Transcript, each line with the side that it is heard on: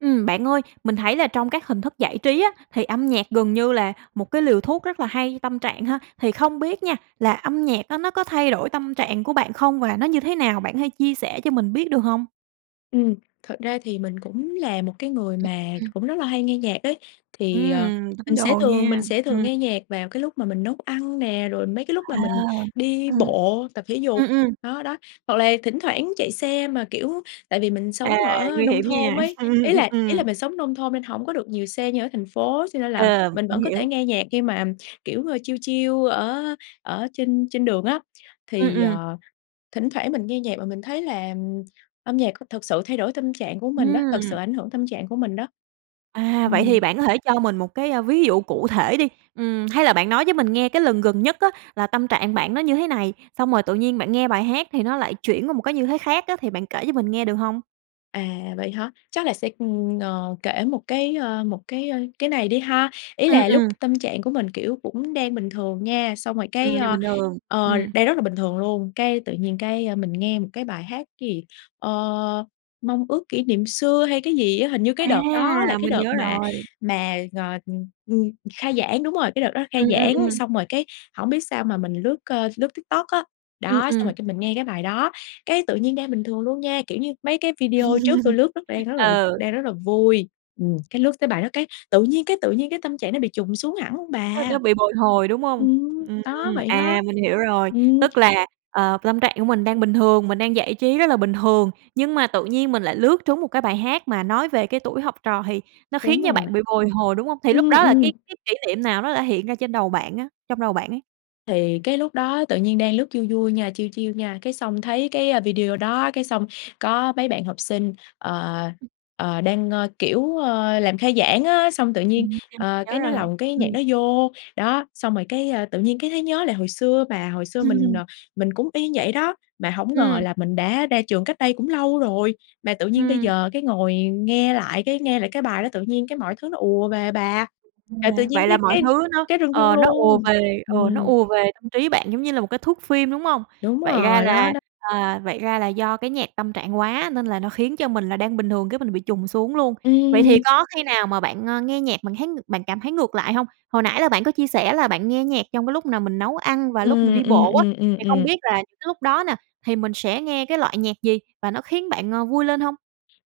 right: Ừm, bạn ơi mình thấy là trong các hình thức giải trí á, thì âm nhạc gần như là một cái liều thuốc rất là hay tâm trạng ha. Thì không biết nha, là âm nhạc đó nó có thay đổi tâm trạng của bạn không và nó như thế nào? Bạn có thể chia sẻ cho mình biết được hông?
left: Ừm, thật ra thì mình cũng là một cái người
right: Ừm,
left: mà
right: ừm.
left: cũng rất là hay nghe nhạc đấy. Thì, ờ,
right: Ừm, tín
left: mình sẽ
right: đồ
left: thường
right: nhe,
left: mình sẽ thường
right: ừm.
left: nghe nhạc vào cái lúc mà mình nấu ăn nè, rồi mấy cái lúc mà
right: À,
left: mình đi
right: ừm.
left: bộ tập thể dục,
right: Ừm, ừm.
left: đó, đó. Hoặc là thỉnh thoảng chạy xe mà, kiểu, tại vì mình
right: À,
left: sống ở
right: nguy
left: nông
right: hiểm
left: thôn
right: nha.
left: ấy,
right: Ừm, ừm,
left: ý
right: ừm,
left: là ý là
right: ừm.
left: mình sống nông thôn nên hổng có được nhiều xe như ở thành phố, cho nên là
right: Ờm,
left: mình
right: mình
left: vẫn có thể
right: hiểu.
left: nghe nhạc khi mà, ừm, kiểu, ờ, chill, chill ở ở trên trên đường á.
right: Ừm,
left: Thì,
right: ừm.
left: ờ, thỉnh thoảng mình nghe nhạc và mình thấy là, ừm, âm nhạc c thực sự thay đổi tâm trạng của mình đó, thực sự
right: Ừm.
left: ảnh hưởng tâm trạng của mình đó.
right: À, vậy
left: Ừm.
right: thì bạn có thể cho mình một cái, a, ví dụ cụ thể đi. Ừm, hay là bạn nói với mình nghe cái lần gần nhất á, là tâm trạng bạn nó như thế này, xong rồi tự nhiên bạn nghe bài hát thì nó lại chuyển qua một cái như thế khác á, thì bạn kể cho mình nghe được hông?
left: À, vậy hả? Chắc là sẽ, ừm, ờ, kể một cái, ơ, một cái, ơ, cái này đi ha. Ý
right: Ừm,
left: là lúc
right: ừm.
left: tâm trạng của mình, kiểu, cũng đang bình thường nha, xong rồi cái,
right: Ừm, nhờ
left: ơ,
right: bình thường.
left: ờ,
right: Ừm.
left: đang rất là bình thường luôn, cái tự nhiên cái, ơ, mình nghe một cái bài hát cái gì, ơ, "Mong Ước Kỷ Niệm Xưa" hay cái gì á, hình như cái đợt đó là
right: A,
left: cái
right: mình
left: đợt
right: nhớ
left: mà
right: rồi.
left: mà g ừm, ừm, khai giảng, đúng rồi, cái đợt đó khai
right: Ừm, ừm,
left: giảng.
right: ừm.
left: Xong rồi cái hổng biết sao mà mình lướt, ơ, lướt TikTok á,
right: Ừm,
left: đó, xong rồi
right: ừm.
left: cái mình nghe cái bài đó, cái tự nhiên đang bình thường luôn nha, kiểu như, mấy cái video trước tui lướt rất đang rất là
right: Ừ.
left: đang rất là vui, ừm, cái lướt tới bài đó cái tự nhiên cái tự nhiên cái tâm trạng nó bị chùng xuống hẳn luôn
right: Nó nó
left: bà.
right: bị bồi hồi, đúng hông?
left: Ừm,
right: Ừm,
left: đó vậy đó.
right: à, mình hiểu rồi,
left: Ừm.
right: tức là, ờ, tâm trạng của mình đang bình thường, mình đang giải trí rất là bình thường, nhưng mà tự nhiên mình lại lướt trúng một cái bài hát mà nói về cái tuổi học trò thì nó khiến
left: Đúng
right: cho
left: rồi.
right: bạn bị bồi hồi, đúng hông? Thì lúc
left: Ưm,
right: đó là
left: ừm.
right: cái cái kỷ niệm nào nó đã hiện ra trên đầu bạn á trong đầu bạn ấy?
left: Thì cái lúc đó tự nhiên đang lướt vui, vui nha, chill, chill nha. Cái xong thấy cái, a, video đó, cái xong có mấy bạn học sinh, ờ,
right: Ừm.
left: ờ, đang, ơ, kiểu, ơ, làm khai giảng á, xong tự nhiên,
right: Ừm, à,
left: ờ,
right: nhớ
left: cái nó
right: rồi,
left: lồng một cái nhạc
right: ừm.
left: đó vô, đó, xong rồi cái, ơ, tự nhiên cái thấy nhớ lại hồi xưa bà. Hồi xưa mình,
right: Ừm.
left: ờ, mình cũng y vậy đó, mà hổng ngờ
right: Ừm.
left: là mình đã ra trường cách đây cũng lâu rồi, mà tự nhiên bây
right: Ừm.
left: giờ cái ngồi nghe lại cái nghe lại cái bài đó tự nhiên cái mọi thứ nó ùa về bà, là tự
right: Yeah.
left: nhiên
right: Vậy là
left: cái
right: mọi
left: cái
right: thứ nó
left: cái rưng rưng
right: ờ, nó ùa
left: luôn.
right: về, ừ, nó
left: Ừm.
right: ùa về tâm trí bạn, giống như là, một cái thước phim, đúng hông?
left: Đúng
right: Vậy ra
left: rồi, đó,
right: là
left: đó.
right: à, vậy ra là do cái nhạc tâm trạng quá, nên là nó khiến cho mình là đang bình thường cái mình bị chùng xuống luôn. Vậy thì
left: Ừm.
right: có khi nào mà, ơ, bạn nghe nhạc mà bạn thấy ng bạn cảm thấy ngược lại hông? Hồi nãy là bạn có chia sẻ là bạn nghe nhạc trong cái lúc là mình nấu ăn và lúc mình
left: Ừm,
right: đi
left: ừm,
right: bộ á,
left: ừm, ừm,
right: thì không
left: ừm.
right: biết là cái lúc đó nè thì mình sẽ nghe cái loại nhạc gì? Và nó khiến bạn, ờ, vui lên hông?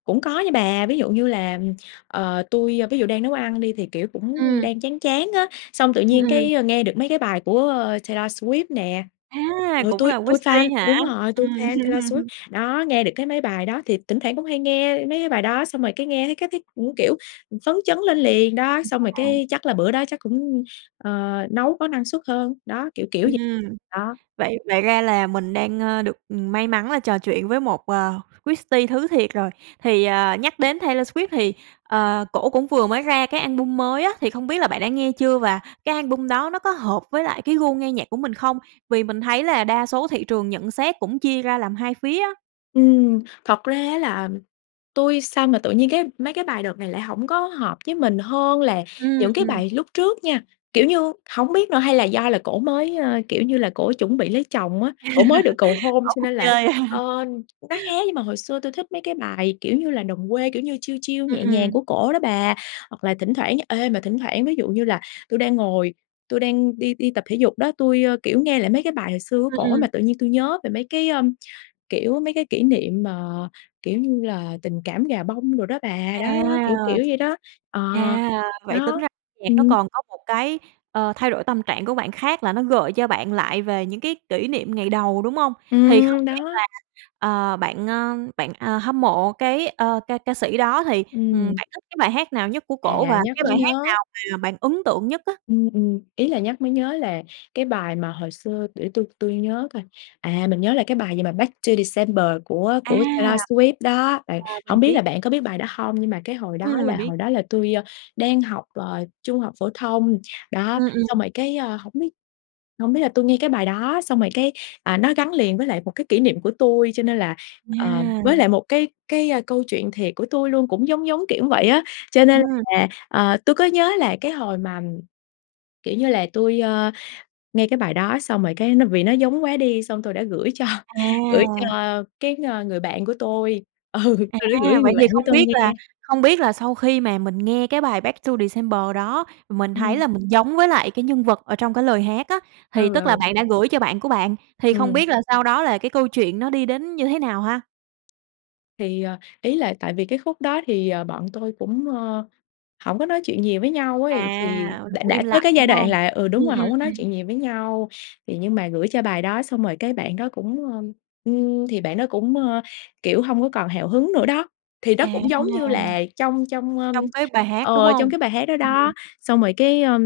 left: Cũng có nha bà. Ví dụ như là, ừm, ờ, tui, ơ, ví dụ đang nấu ăn đi thì, kiểu, cũng
right: Ừm.
left: đang chán chán á, xong tự
right: Ừm,
left: nhiên
right: ừm.
left: cái, ơ, nghe được mấy cái bài của Taylor Swift nè,
right: A,
left: ừ,
right: cũng
left: tui
right: là
left: tui fan
right: Swifties hả?
left: đúng rồi, tui
right: Ừm.
left: fan Taylor Swift. Đó, nghe được cái mấy bài đó, thì tỉnh thoảng cũng hay nghe mấy bài đó xong rồi cái nghe thấy cái thấy cũng, kiểu, ừm, phấn chấn lên liền đó.
right: Ừm,
left: Xong rồi
right: ờ, à.
left: cái chắc là bữa đó chắc cũng, ờ, nấu có năng suất hơn, đó, kiểu, kiểu vậy.
right: Ừm.
left: Đó.
right: Vậy vậy ra là mình đang, ơ, được, ừm, may mắn là trò chuyện với một, ờ, Swifties thứ thiệt rồi. Thì, ờ, nhắc đến Taylor Swift thì, ờ, cổ cũng vừa mới ra cái album mới á, thì không biết là bạn đã nghe chưa? Và cái album đó nó có hợp với lại cái gu nghe nhạc của mình không? Vì mình thấy là đa số thị trường nhận xét cũng chia ra làm 2 phía á.
left: Ừm, thật ra á, là tui sao mà tự nhiên cái mấy cái bài đợt này lại hổng có hợp với mình hơn là
right: Ừm,
left: những cái
right: ừm.
left: bài lúc trước nha. Kiểu như, hổng biết nữa hay là do là cổ mới, ơ, kiểu như là, cổ chuẩn bị lấy chồng á, cổ mới được cầu hôn
right: Bỏ
left: cho
right: cuộc
left: nên là,
right: chơi?
left: ơ, nó khác, nhưng mà hồi xưa tui thích mấy cái bài, kiểu như là, đồng quê, kiểu như, chill, chill
right: Ừm,
left: nhẹ nhàng
right: ừm.
left: của cổ đó bà. Hoặc là thỉnh thoảng ê, mà thỉnh thoảng ví dụ như là tui đang ngồi, tui đang đi đi tập thể dục đó, tui, ơ, kiểu, nghe lại mấy cái bài hồi xưa của
right: Ừm,
left: cổ
right: ừm.
left: mà tự nhiên tui nhớ về mấy cái, ơm, kiểu, mấy cái kỷ niệm mà, kiểu như là, tình cảm gà bông đồ đó bà.
right: À.
left: Đó, đó, đó, kiểu, kiểu vậy đó. Ờ,
right: À, vậy tính
left: đó,
right: ra âm nhạc nó
left: ừm
right: còn có một cái, ờ, thay đổi tâm trạng của bạn khác là nó gợi cho bạn lại về những cái kỷ niệm ngày đầu, đúng hông? Thì không
left: Ừm,
right: biết là,
left: đó.
right: ờ, bạn, ơ, bạn, ờ, hâm mộ cái, ơ, ca ca sĩ đó thì, ừm,
left: Ừm.
right: bạn thích cái bài hát nào nhất của cổ?
left: À,
right: Và cái
left: nhắc mới
right: bài hát
left: nhớ.
right: nào mà bạn ấn tượng nhất á?
left: Ừm, ừm, ý là nhắc mới nhớ là cái bài mà hồi xưa để tui tui nhớ coi, à, mình nhớ là cái bài gì mà "Back To December" của
right: À.
left: của Taylor Swift đó. Bạn
right: À, mình
left: hổng biết là
right: biết.
left: bạn có biết bài đó hông? Nhưng mà cái hồi đó
right: Ừm,
left: là
right: mình biết.
left: hồi đó là tui, ơ, đang học, ờ, trung học phổ thông, đó,
right: Ừm, ừm.
left: xong rồi cái, ơ, hổng biết hổng biết là tui nghe cái bài đó, xong rồi cái, à, nó gắn liền với lại một cái kỷ niệm của tui cho nên là, ờ,
right: Yeah.
left: với lại một cái cái, ơ, câu chuyện thiệt của tui luôn cũng giống, giống kiểu vậy á. Cho nên
right: Ừm.
left: là, ờ, tui có nhớ là cái hồi mà, kiểu như là, tui, ơ, nghe cái bài đó xong rồi cái nó vì nó giống quá đi xong tôi đã gửi cho gửi cho
right: À.
left: cái, ơ, người bạn của tôi, ừ, tui đã gửi cho
right: À,
left: cái
right: vậy
left: người
right: thì
left: bạn của
right: không
left: tôi
right: biết là
left: nghe.
right: không biết là sau khi mà mình nghe cái bài "Back To December" đó, mình thấy
left: Ừm.
right: là mình giống với lại cái nhân vật ở trong cái lời hát á,
left: Ừ,
right: thì tức là
left: ừ.
right: bạn đã gửi cho bạn của bạn, thì không
left: Ừm.
right: biết là sau đó là cái câu chuyện nó đi đến như thế nào ha?
left: Thì, ờ, ý là tại vì cái khúc đó thì, ờ, bọn tôi cũng, ơ, hổng có nói chuyện nhiều với nhau ấy, thì
right: À,
left: đã
right: cũng
left: đã
right: im
left: tới
right: lặng,
left: cái giai
right: đúng
left: đoạn
right: hông?
left: là ừ, đúng
right: Ừm,
left: rồi,
right: ừm
left: hổng có nói
right: ừm.
left: chuyện nhiều với nhau. Thì nhưng mà gửi cho bài đó xong rồi cái bạn đó cũng, ơm, ưm, thì bạn đó cũng, ơ, kiểu, hông có còn hào hứng nữa đó, thì nó
right: À.
left: cũng, giống như là, trong trong, ơm,
right: Trong cái bài hát, đúng
left: ờ,
right: hông?
left: trong cái bài hát đó
right: Ừm.
left: đó. Xong rồi, cái, ơ,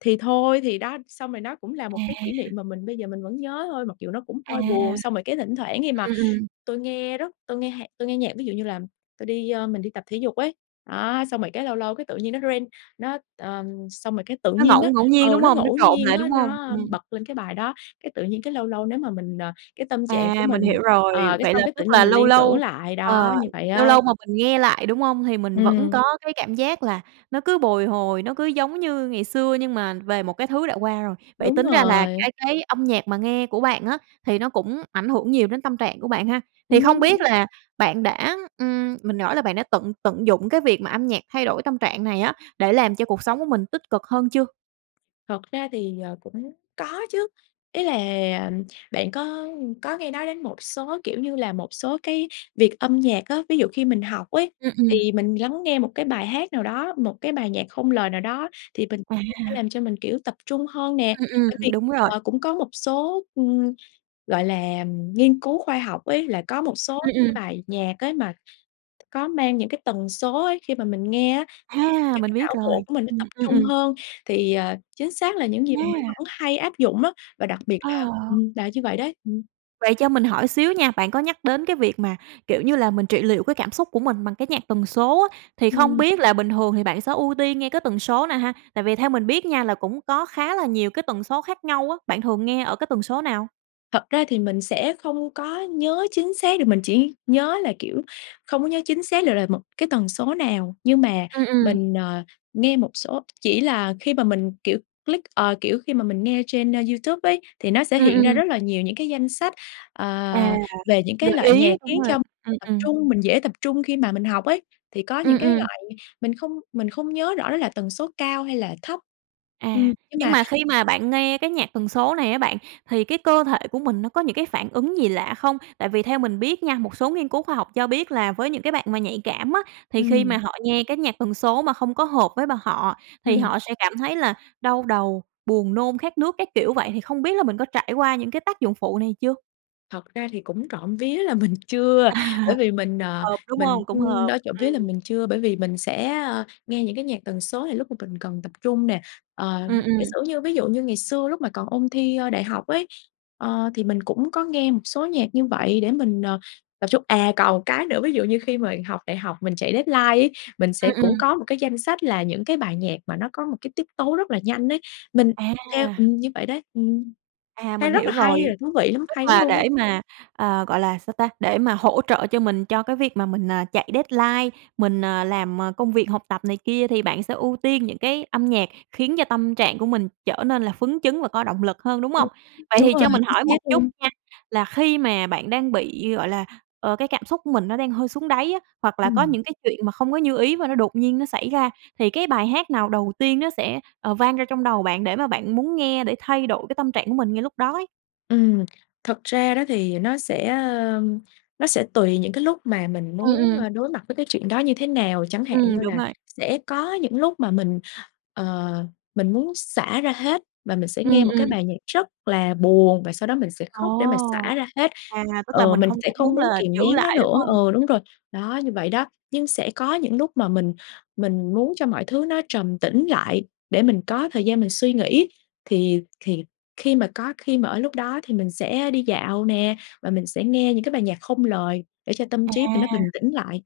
left: thì thôi thì đó, xong rồi nó cũng là một cái kỷ
right: À.
left: niệm mà mình bây giờ mình vẫn nhớ thôi, mặc dù nó cũng
right: À.
left: hơi buồn. Xong rồi cái thỉnh thoảng khi mà
right: Ừm, ừm.
left: tui nghe rất tui nghe hạc tui nghe nhạc, ví dụ như là tui đi, ơ mình đi tập thể dục ấy, đó, xong rồi cái lâu lâu cái tự nhiên nó rên, nó ờm, xong rồi cái tự
right: Nó
left: nhiên
right: ngẫu
left: á,
right: ngẫu nhiên,
left: ờ,
right: đúng
left: nó
right: hông? Nó
left: ngẫu
right: trộn
left: nhiên
right: lại,
left: á,
right: đúng hông?
left: nó, ơ,
right: Ừm.
left: bật lên cái bài đó. Cái tự nhiên cái lâu lâu nếu mà mình, ờ, cái tâm trạng của
right: À, mình
left: mình
right: hiểu
left: ờ,
right: rồi,
left: cái
right: vậy là
left: xong cái
right: tức
left: tự nhiên
right: là
left: mình
right: lâu
left: liên tưởng
right: lâu
left: lại đó,
right: ờ,
left: như vậy
right: lâu
left: á.
right: lâu mà mình nghe lại, đúng hông? Thì mình vẫn
left: Ừm.
right: có cái cảm giác là nó cứ bồi hồi, nó cứ giống như ngày xưa nhưng mà về một cái thứ đã qua rồi. Vậy
left: Đúng
right: tính ra là
left: rồi.
right: cái cái âm nhạc mà nghe của bạn á, thì nó cũng ảnh hưởng nhiều đến tâm trạng của bạn ha? Thì không biết
left: Ừm.
right: là bạn đã, ừm, mình hỏi là bạn đã tận tận dụng cái việc mà âm nhạc thay đổi tâm trạng này á, để làm cho cuộc sống của mình tích cực hơn chưa?
left: Thật ra thì, ờ, cũng có chứ. Ý là bạn có, ưm, có nghe nói đến một số, kiểu như là, một số cái việc âm nhạc á, ví dụ khi mình học ấy,
right: Ừm, ừm.
left: thì mình lắng nghe một cái bài hát nào đó, một cái bài nhạc không lời nào đó, thì mình sẽ
right: À.
left: làm cho mình, kiểu, tập trung hơn nè.
right: Ừm,
left: Bởi
right: ừm,
left: vì,
right: đúng rồi.
left: ờ, cũng có một số, ừm, gọi là, ừm, nghiên cứu khoa học ấy, là có một số
right: Ừm,
left: cái
right: ừm.
left: bài nhạc ấy, mà có mang những cái tần số ấy, khi mà mình nghe á, [unintelligible]
right: A,
left: cho
right: mình
left: cái
right: biết
left: não
right: rồi.
left: bộ của mình nó
right: Ừm,
left: tập
right: um,
left: trung
right: ừm.
left: hơn. Thì, ờ, chính xác là những gì mà mình
right: A.
left: vẫn hay áp dụng á, và đặc biệt là
right: Ồ.
left: ừm, là như vậy đấy, ừm.
right: Vậy cho mình hỏi xíu nha, bạn có nhắc đến cái việc mà, kiểu như là, mình trị liệu cái cảm xúc của mình bằng cái nhạc tần số á, thì không
left: Ừm.
right: biết là bình thường thì bạn sẽ ưu tiên nghe cái tần số nào ha? Tại vì theo mình biết nha là cũng có khá là nhiều cái tần số khác nhau á, bạn thường nghe ở cái tần số nào?
left: Thật ra thì mình sẽ không có nhớ chính xác được, mình chỉ nhớ là, kiểu không có nhớ chính xác được là một cái tần số nào. Nhưng mà
right: Ừm, ừm.
left: mình, ờ, nghe một số chỉ là khi mà mình, kiểu, click, ờ, kiểu, khi mà mình nghe trên, a, YouTube ấy, thì nó sẽ
right: Ừm,
left: hiện ra
right: ừm.
left: rất là nhiều những cái danh sách, ờ,
right: À,
left: về những cái
right: gợi
left: loại nhạc
right: ý, đúng
left: khiến
right: rồi,
left: cho mình
right: ừm,
left: tập
right: ừm.
left: trung, mình dễ tập trung khi mà mình học ấy. Thì có những
right: Ừm,
left: cái
right: ừm.
left: loại mình không mình không nhớ rõ đó là tần số cao hay là thấp.
right: À,
left: Ừm, nhưng
right: nhưng
left: mà
right: mà khi mà bạn nghe cái nhạc tần số này á, bạn thì cái cơ thể của mình nó có những cái phản ứng gì lạ không? Tại vì theo mình biết nha, một số nghiên cứu khoa học cho biết là với những cái bạn mà nhạy cảm á, thì khi mà
left: Ừm.
right: họ nghe cái nhạc tần số mà không có hợp với b họ thì
left: Ừm.
right: họ sẽ cảm thấy là đau đầu, buồn nôn, khát nước, các kiểu. Vậy thì không biết là mình có trải qua những cái tác dụng phụ này chưa?
left: Thật ra thì cũng trộm vía là mình chưa,
right: À.
left: bởi vì mình, ờ,
right: Hợp, đúng
left: mình
right: hông? Cũng
left: ưm,
right: hợp.
left: đó, trộm vía là
right: Ừm.
left: mình chưa, bởi vì mình sẽ, ơ, nghe những cái nhạc tần số, thì lúc mà mình cần tập trung nè. Ờ,
right: Ừm,
left: giả
right: ừm.
left: sử như ví dụ như ngày xưa lúc mà còn ôn thi, ơ, đại học ấy, ờ, thì mình cũng có nghe một số nhạc như vậy để mình, ờ, tập trung à, còn một cái nữa, ví dụ như khi mà học đại học, mình chạy deadline ấy, mình
right: Ừm,
left: sẽ cũng
right: ừm.
left: có một cái danh sách là những cái bài nhạc mà nó có một cái tiết tấu rất là nhanh ấy, mình theo
right: À.
left: ừm, như vậy đấy. Ừm,
right: À,
left: thấy
right: mình
left: rất
right: hiểu
left: là
right: rồi.
left: hay, rồi thú vị lắm,
right: Tức
left: hay lắm
right: là
left: luôn
right: để
left: á.
right: mà, ờ, gọi là, sao ta, để mà hỗ trợ cho mình, cho cái việc mà mình, ờ, chạy deadline mình, ờ, làm công việc học tập này kia, thì bạn sẽ ưu tiên những cái âm nhạc khiến cho tâm trạng của mình trở nên là phấn chấn và có động lực hơn, đúng
left: Ừm,
right: hông? Vậy
left: đúng
right: thì
left: rồi,
right: cho mình
left: chính
right: hỏi
left: xác
right: một chút
left: luôn.
right: nha, là khi mà bạn đang bị, gọi là, ờ, cái cảm xúc của mình nó đang hơi xuống đáy á, hoặc là có
left: Ừm.
right: những cái chuyện mà không có như ý và nó đột nhiên nó xảy ra, thì cái bài hát nào đầu tiên nó sẽ, ờ, vang ra trong đầu bạn để mà bạn muốn nghe để thay đổi cái tâm trạng của mình ngay lúc đó ấy?
left: Ừm. Thật ra đó thì nó sẽ, ơ, nó sẽ tùy những cái lúc mà mình
right: Ừm,
left: muốn,
right: ừm.
left: ơ, đối mặt với cái chuyện đó như thế nào. Chẳng hạn
right: Ừm,
left: như
right: đúng
left: là
right: rồi.
left: sẽ có những lúc mà mình, ờ, mình muốn xả ra hết và mình sẽ
right: Ừm,
left: nghe một
right: ừm.
left: cái bài nhạc rất là buồn và sau đó mình sẽ
right: Ồ!
left: khóc để mà xả ra hết,
right: À, tức là
left: ừ,
right: mình
left: mình
right: không
left: sẽ
right: có
left: không
right: muốn
left: muốn
right: là
left: kìm
right: giữ
left: nén nó
right: lại, đúng
left: nữa
right: hông?
left: ừ, đúng
right: Ừm.
left: rồi, đó, như vậy đó. Nhưng sẽ có những lúc mà mình mình muốn cho mọi thứ nó trầm tĩnh lại, để mình có thời gian mình suy nghĩ, thì thì khi mà có khi mà ở lúc đó thì mình sẽ đi dạo nè và mình sẽ nghe những cái bài nhạc không lời để cho tâm
right: À.
left: trí mình nó bình tĩnh lại,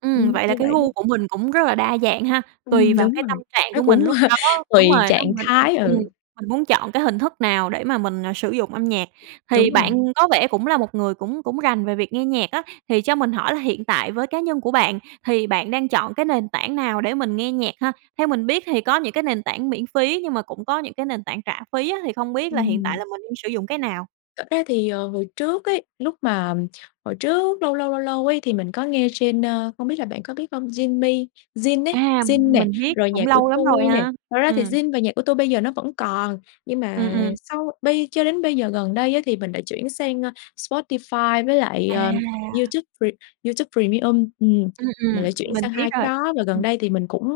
right: Ừm,
left: ừm,
right: vậy là
left: như
right: cái
left: vậy đấy.
right: gu của mình cũng rất là đa dạng ha, tùy
left: Ừm,
right: vào
left: đúng
right: cái
left: rồi.
right: tâm trạng
left: Nó
right: của mình
left: cũng
right: lúc đó
left: tùy
right: đúng rồi đó,
left: trạng
right: mình mình
left: thái,
right: ừm,
left: ừ.
right: mình muốn chọn cái hình thức nào để mà mình, ờ, sử dụng âm nhạc. Thì
left: Đúng
right: bạn
left: rồi.
right: có vẻ cũng là một người cũng cũng rành về việc nghe nhạc á, thì cho mình hỏi là hiện tại với cá nhân của bạn thì bạn đang chọn cái nền tảng nào để mình nghe nhạc ha? Theo mình biết thì có những cái nền tảng miễn phí, nhưng mà cũng có những cái nền tảng trả phí á, thì không biết là hiện tại
left: Ừm.
right: là mình đang sử dụng cái nào?
left: Thật ra thì, ờ, hồi trước ấy, lúc mà, ừm, hồi trước lâu, lâu, lâu, lâu ấy, thì mình có nghe trên, ơ, không biết là bạn có biết hông? Zing Me, Zing ấy,
right: À,
left: Zing nè,
right: mình biết,
left: rồi
right: cũng lâu lắm rồi
left: Nhaccuatui nè.
right: ha.
left: Thật ra thì
right: Ừm.
left: Zing và Nhaccuatui bây giờ nó vẫn còn, nhưng
right: Ừm,
left: mà
right: ừm.
left: sau bây cho đến bây giờ gần đây á, thì mình đã chuyển sang, ơ, Spotify với lại,
right: À.
left: ờ, YouTube Pre YouTube Premium, ừm,
right: Ừm,
left: mình
right: ừm,
left: lại chuyển
right: mình
left: sang
right: biết
left: 2 cái
right: rồi.
left: đó. Và
right: Ừm.
left: gần đây thì mình cũng,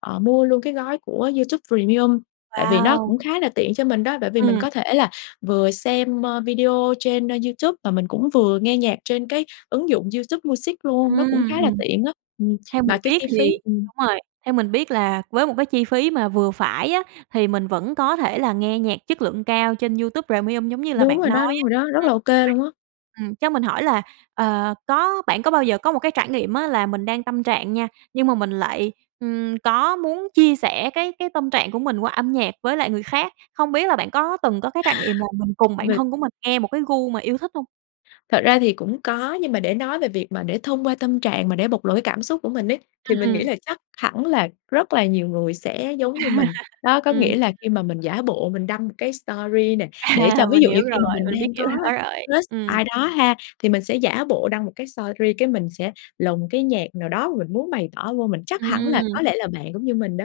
left: ờ, mua luôn cái gói của YouTube Premium, tại vì nó
right: Wow!
left: cũng khá là tiện cho mình đó, bởi vì mình
right: Ừm.
left: có thể là vừa xem, ơ, video trên, ơ, YouTube, và mình cũng vừa nghe nhạc trên cái ứng dụng YouTube Music luôn, nó cũng khá
right: Ừm,
left: là
right: ừm.
left: tiện á, ừm.
right: Theo mình
left: Mà cái
right: biết
left: chi phí
right: thì
left: ừm.
right: đúng rồi, theo mình biết là với một cái chi phí mà vừa phải á, thì mình vẫn có thể là nghe nhạc chất lượng cao trên YouTube Premium giống như là
left: Đúng
right: bạn
left: rồi
right: nói
left: đó, đúng
right: á.
left: rồi đó. Rất
right: Ừm,
left: là OK
right: vậy
left: luôn á.
right: ừm, cho mình hỏi là, ờ, có bạn có bao giờ có một cái trải nghiệm á, là mình đang tâm trạng nha nhưng mà mình lại, ừm, có muốn chia sẻ cái cái tâm trạng của mình qua âm nhạc với lại người khác? Hông biết là bạn có từng có cái trải nghiệm là mình cùng bạn
left: Mình
right: thân của mình nghe một cái gu mà yêu thích hông?
left: Thật ra thì cũng có, nhưng mà để nói về việc mà để thông qua tâm trạng mà để bộc lộ cái cảm xúc của mình ấy, thì
right: Ừm,
left: mình
right: ừm.
left: nghĩ là chắc hẳn là rất là nhiều người sẽ giống như mình. Đó, có
right: Ừm.
left: nghĩa là khi mà mình giả bộ mình đăng một cái story nè, để
right: À,
left: cho ví
right: mình
left: dụ
right: hiểu
left: như khi
right: rồi,
left: mà mình
right: mình biết
left: đang
right: kiểu
left: có
right: đó rồi,
left: crush
right: ừm.
left: ai đó ha, thì mình sẽ giả bộ đăng một cái story, cái mình sẽ lồng cái nhạc nào đó mà mình muốn bày tỏ vô. Mình chắc hẳn là
right: Ừm.
left: có lẽ là bạn cũng như mình đó.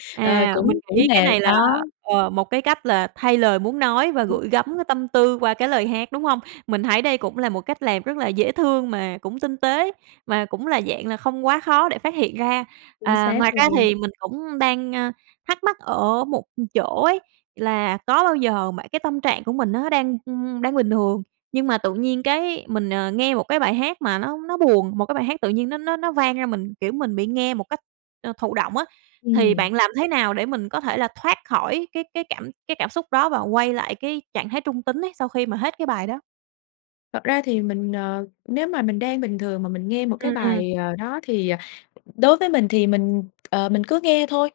left: Ờ,
right: À, mình
left: cũng cũng
right: nghĩ cái
left: là
right: này là,
left: đó.
right: ờ, một cái cách là thay lời muốn nói và
left: Ừm.
right: gửi gắm cái tâm tư qua cái lời hát, đúng hông? Mình thấy đây cũng là một cách làm rất là dễ thương mà cũng tinh tế, mà cũng là dạng là không quá khó để phát hiện ra.
left: Chính
right: À,
left: xác
right: ngoài ra
left: luôn.
right: thì mình cũng đang, ơ, thắc mắc ở một, ừm, chỗ ấy, là có bao giờ bạn cái tâm trạng của mình nó đang, ưm, đang bình thường, nhưng mà tự nhiên cái mình, ờ, nghe một cái bài hát mà nó nó buồn, một cái bài hát tự nhiên nó nó nó vang ra mình, kiểu, mình bị nghe một cách, ơ, thụ động á, thì bạn
left: Ừm.
right: làm thế nào để mình có thể là thoát khỏi cái cái cảm cái cảm xúc đó và quay lại cái trạng thái trung tính ấy sau khi mà hết cái bài đó?
left: Thật ra thì mình, ờ, nếu mà mình đang bình thường mà mình nghe một cái
right: Ừm, ừm.
left: bài, ờ, đó thì, ờ, đối với mình thì mình, ờ, mình cứ nghe thôi.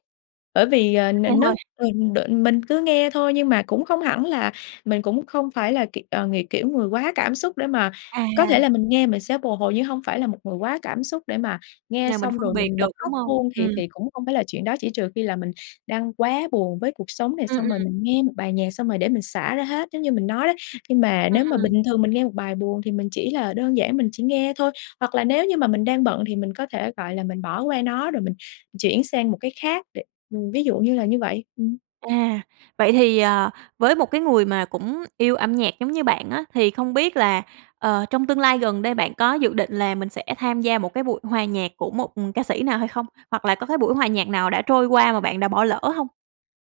left: Bởi vì, ờ,
right: Thích nghe
left: n
right: thôi?
left: nói ờ, đ mình cứ nghe thôi nhưng mà cũng không hẳn là mình cũng không phải là kiểu, ờ, ng kiểu, người quá cảm xúc để mà có thể
right: À.
left: là mình nghe mình sẽ bồi hồi. Nhưng hông phải là một người quá cảm xúc để mà nghe
right: Là mình
left: xong
right: phân
left: rồi
right: biệt
left: mình
right: được,
left: bật
right: đúng
left: khóc
right: hông?
left: luôn, thì
right: Ừm.
left: thì cũng không phải là chuyện đó. Chỉ trừ khi là mình đang quá buồn với cuộc sống nè,
right: Ừm,
left: xong rồi
right: ừm.
left: mình nghe một bài nhạc xong rồi để mình xả ra hết, giống như mình nói đó. Nhưng mà
right: Ừm,
left: nếu mà
right: ừm.
left: bình thường mình nghe một bài buồn thì mình chỉ là đơn giản mình chỉ nghe thôi, hoặc là nếu như mà mình đang bận thì mình có thể, gọi là, mình bỏ qua nó, rồi mình chuyển sang một cái khác để ừm, ví dụ như là như vậy. Ừm.
right: À, vậy thì, ờ, với một cái người mà cũng yêu âm nhạc giống như bạn á, thì không biết là, ờ, trong tương lai gần đây bạn có dự định là mình sẽ tham gia một cái buổi hòa nhạc của một, ừm, ca sĩ nào hay không? Hoặc là có buổi hòa nhạc nào đã trôi qua mà bạn đã bỏ lỡ hông?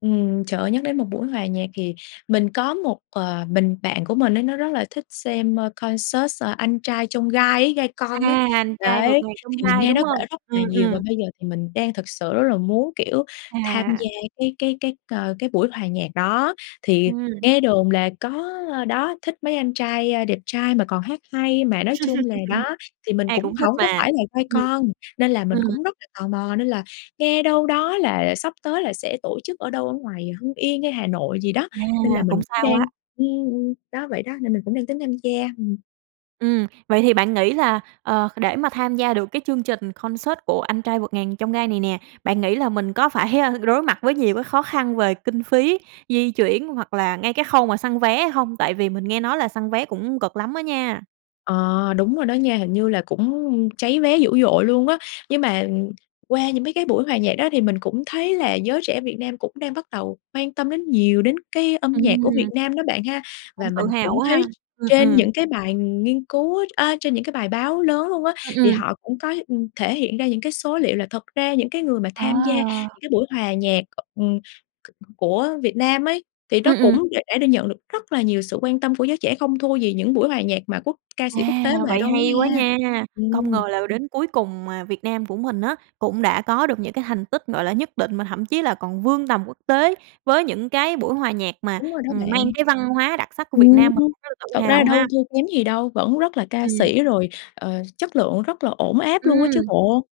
left: Ừm, trời ơi, nhắc đến một buổi hòa nhạc thì mình có một, ờ, mình bạn của mình ấy nó rất là thích xem, ơ, concert Anh Trai Chông Gai ấy, Gai Con ấy.
right: À, Anh Trai Vượt
left: Đấy,
right: Ngàn Chông
left: thì mình
right: Gai,
left: nghe
right: đúng
left: nó kể
right: hông?
left: rất là
right: Ừm,
left: nhiều, và
right: ừm.
left: bây giờ thì mình đang thực sự rất là muốn, kiểu, tham
right: À.
left: gia cái cái cái, ờ, cái buổi hòa nhạc đó. Thì
right: Ừm.
left: nghe đồn là có đó thích mấy anh trai, ơ, đẹp trai mà còn hát hay. Mà nói chung là đó, thì mình
right: Ai
left: cũng
right: cũng thích
left: hổng có
right: mà.
left: phải là Gai
right: Ừm.
left: Con, nên là mình
right: Ừm.
left: cũng rất là tò mò, nên là nghe đâu đó là sắp tới là sẽ tổ chức ở đâu ở ngoài Hưng Yên hay Hà Nội gì đó,
right: À,
left: nên là mình
right: cũng xa
left: cũng đang
right: quá.
left: ưm, ưm, đó, vậy đó, nên mình cũng đang tính tham gia. Ừm.
right: Ừm, vậy thì bạn nghĩ là, ờ, để mà tham gia được cái chương trình concert của Anh Trai Vượt Ngàn Chông Gai này nè, bạn nghĩ là mình có phải, a, đối mặt với nhiều với khó khăn về kinh phí, di chuyển hoặc là ngay cái khâu mà săn vé hay không? Tại vì mình nghe nói là săn vé cũng cực lắm á nha!
left: Ờ, đúng rồi đó nha, hình như là cũng cháy vé dữ dội luôn á. Nhưng mà, qua những mấy cái buổi hòa nhạc đó, thì mình cũng thấy là giới trẻ Việt Nam cũng đang bắt đầu quan tâm đến nhiều đến cái âm nhạc của Việt
right: Ừm.
left: Nam đó bạn ha.
right: Cũng
left: Và
right: tự
left: mình
right: hào
left: cũng
right: quá
left: thấy
right: ha. Ừm,
left: trên
right: ừm.
left: những bài nghiên cứu á a, trên những bài báo lớn luôn á,
right: Ừm,
left: thì
right: ừm.
left: họ cũng có, ưm, thể hiện ra những cái số liệu là thật ra những cái người mà
right: Ờ.
left: tham gia những cái buổi hòa nhạc, ừm, c của Việt Nam ấy, thì nó
right: Ừm, ừm.
left: cũng đ đã được nhận được rất là nhiều sự quan tâm của giới trẻ, không thua gì những buổi hòa nhạc mà quốc ca sĩ quốc
right: À,
left: tế về
right: vậy
left: đâu á
right: hay quá
left: nha,
right: nha! Công ngờ
left: ừm.
right: là đến cuối cùng, ờ, Việt Nam của mình á, cũng đã có được những cái thành tích, gọi là, nhất định mà thậm chí là còn vươn tầm quốc tế với những cái buổi hòa nhạc mà,
left: Đúng rồi đó
right: ừm, mang
left: bạn.
right: cái văn hóa đặc sắc của Việt
left: Ừm.
right: Nam mình, cũng rất là
left: Thật
right: tự
left: ra
right: hào ha.
left: đâu thua kém gì đâu, vẫn rất là ca
right: Ừm.
left: sĩ, rồi, ờ, chất lượng rất là ổn áp luôn á
right: Ừm.
left: chứ bộ.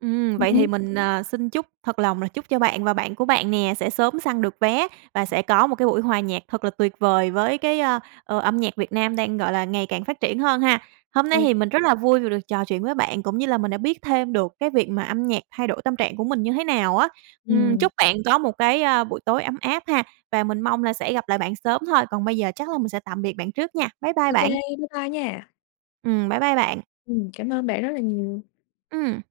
right: Ừm, vậy thì
left: Ừm.
right: mình, ờ, xin chúc thật lòng là chúc cho bạn và bạn của bạn nè sẽ sớm săn được vé và sẽ có một cái buổi hòa nhạc thật là tuyệt vời với cái, ơ, ờ, âm nhạc Việt Nam đang, gọi là, ngày càng phát triển hơn ha. Hôm nay thì
left: Ừ.
right: mình rất là vui vì được trò chuyện với bạn cũng như là mình đã biết thêm được cái việc mà âm nhạc thay đổi tâm trạng của mình như thế nào á. Ừm,
left: Ừm.
right: chúc bạn có một cái, ơ, buổi tối ấm áp ha và mình mong là sẽ gặp lại bạn sớm thôi. Còn bây giờ chắc là mình sẽ tạm biệt bạn trước nha. Bye bye
left: OK.
right: bạn.
left: Bye bye nha.
right: Ừm. Bye bye bạn.
left: Ừm, cảm ơn bạn rất là nhiều.
right: Ừm.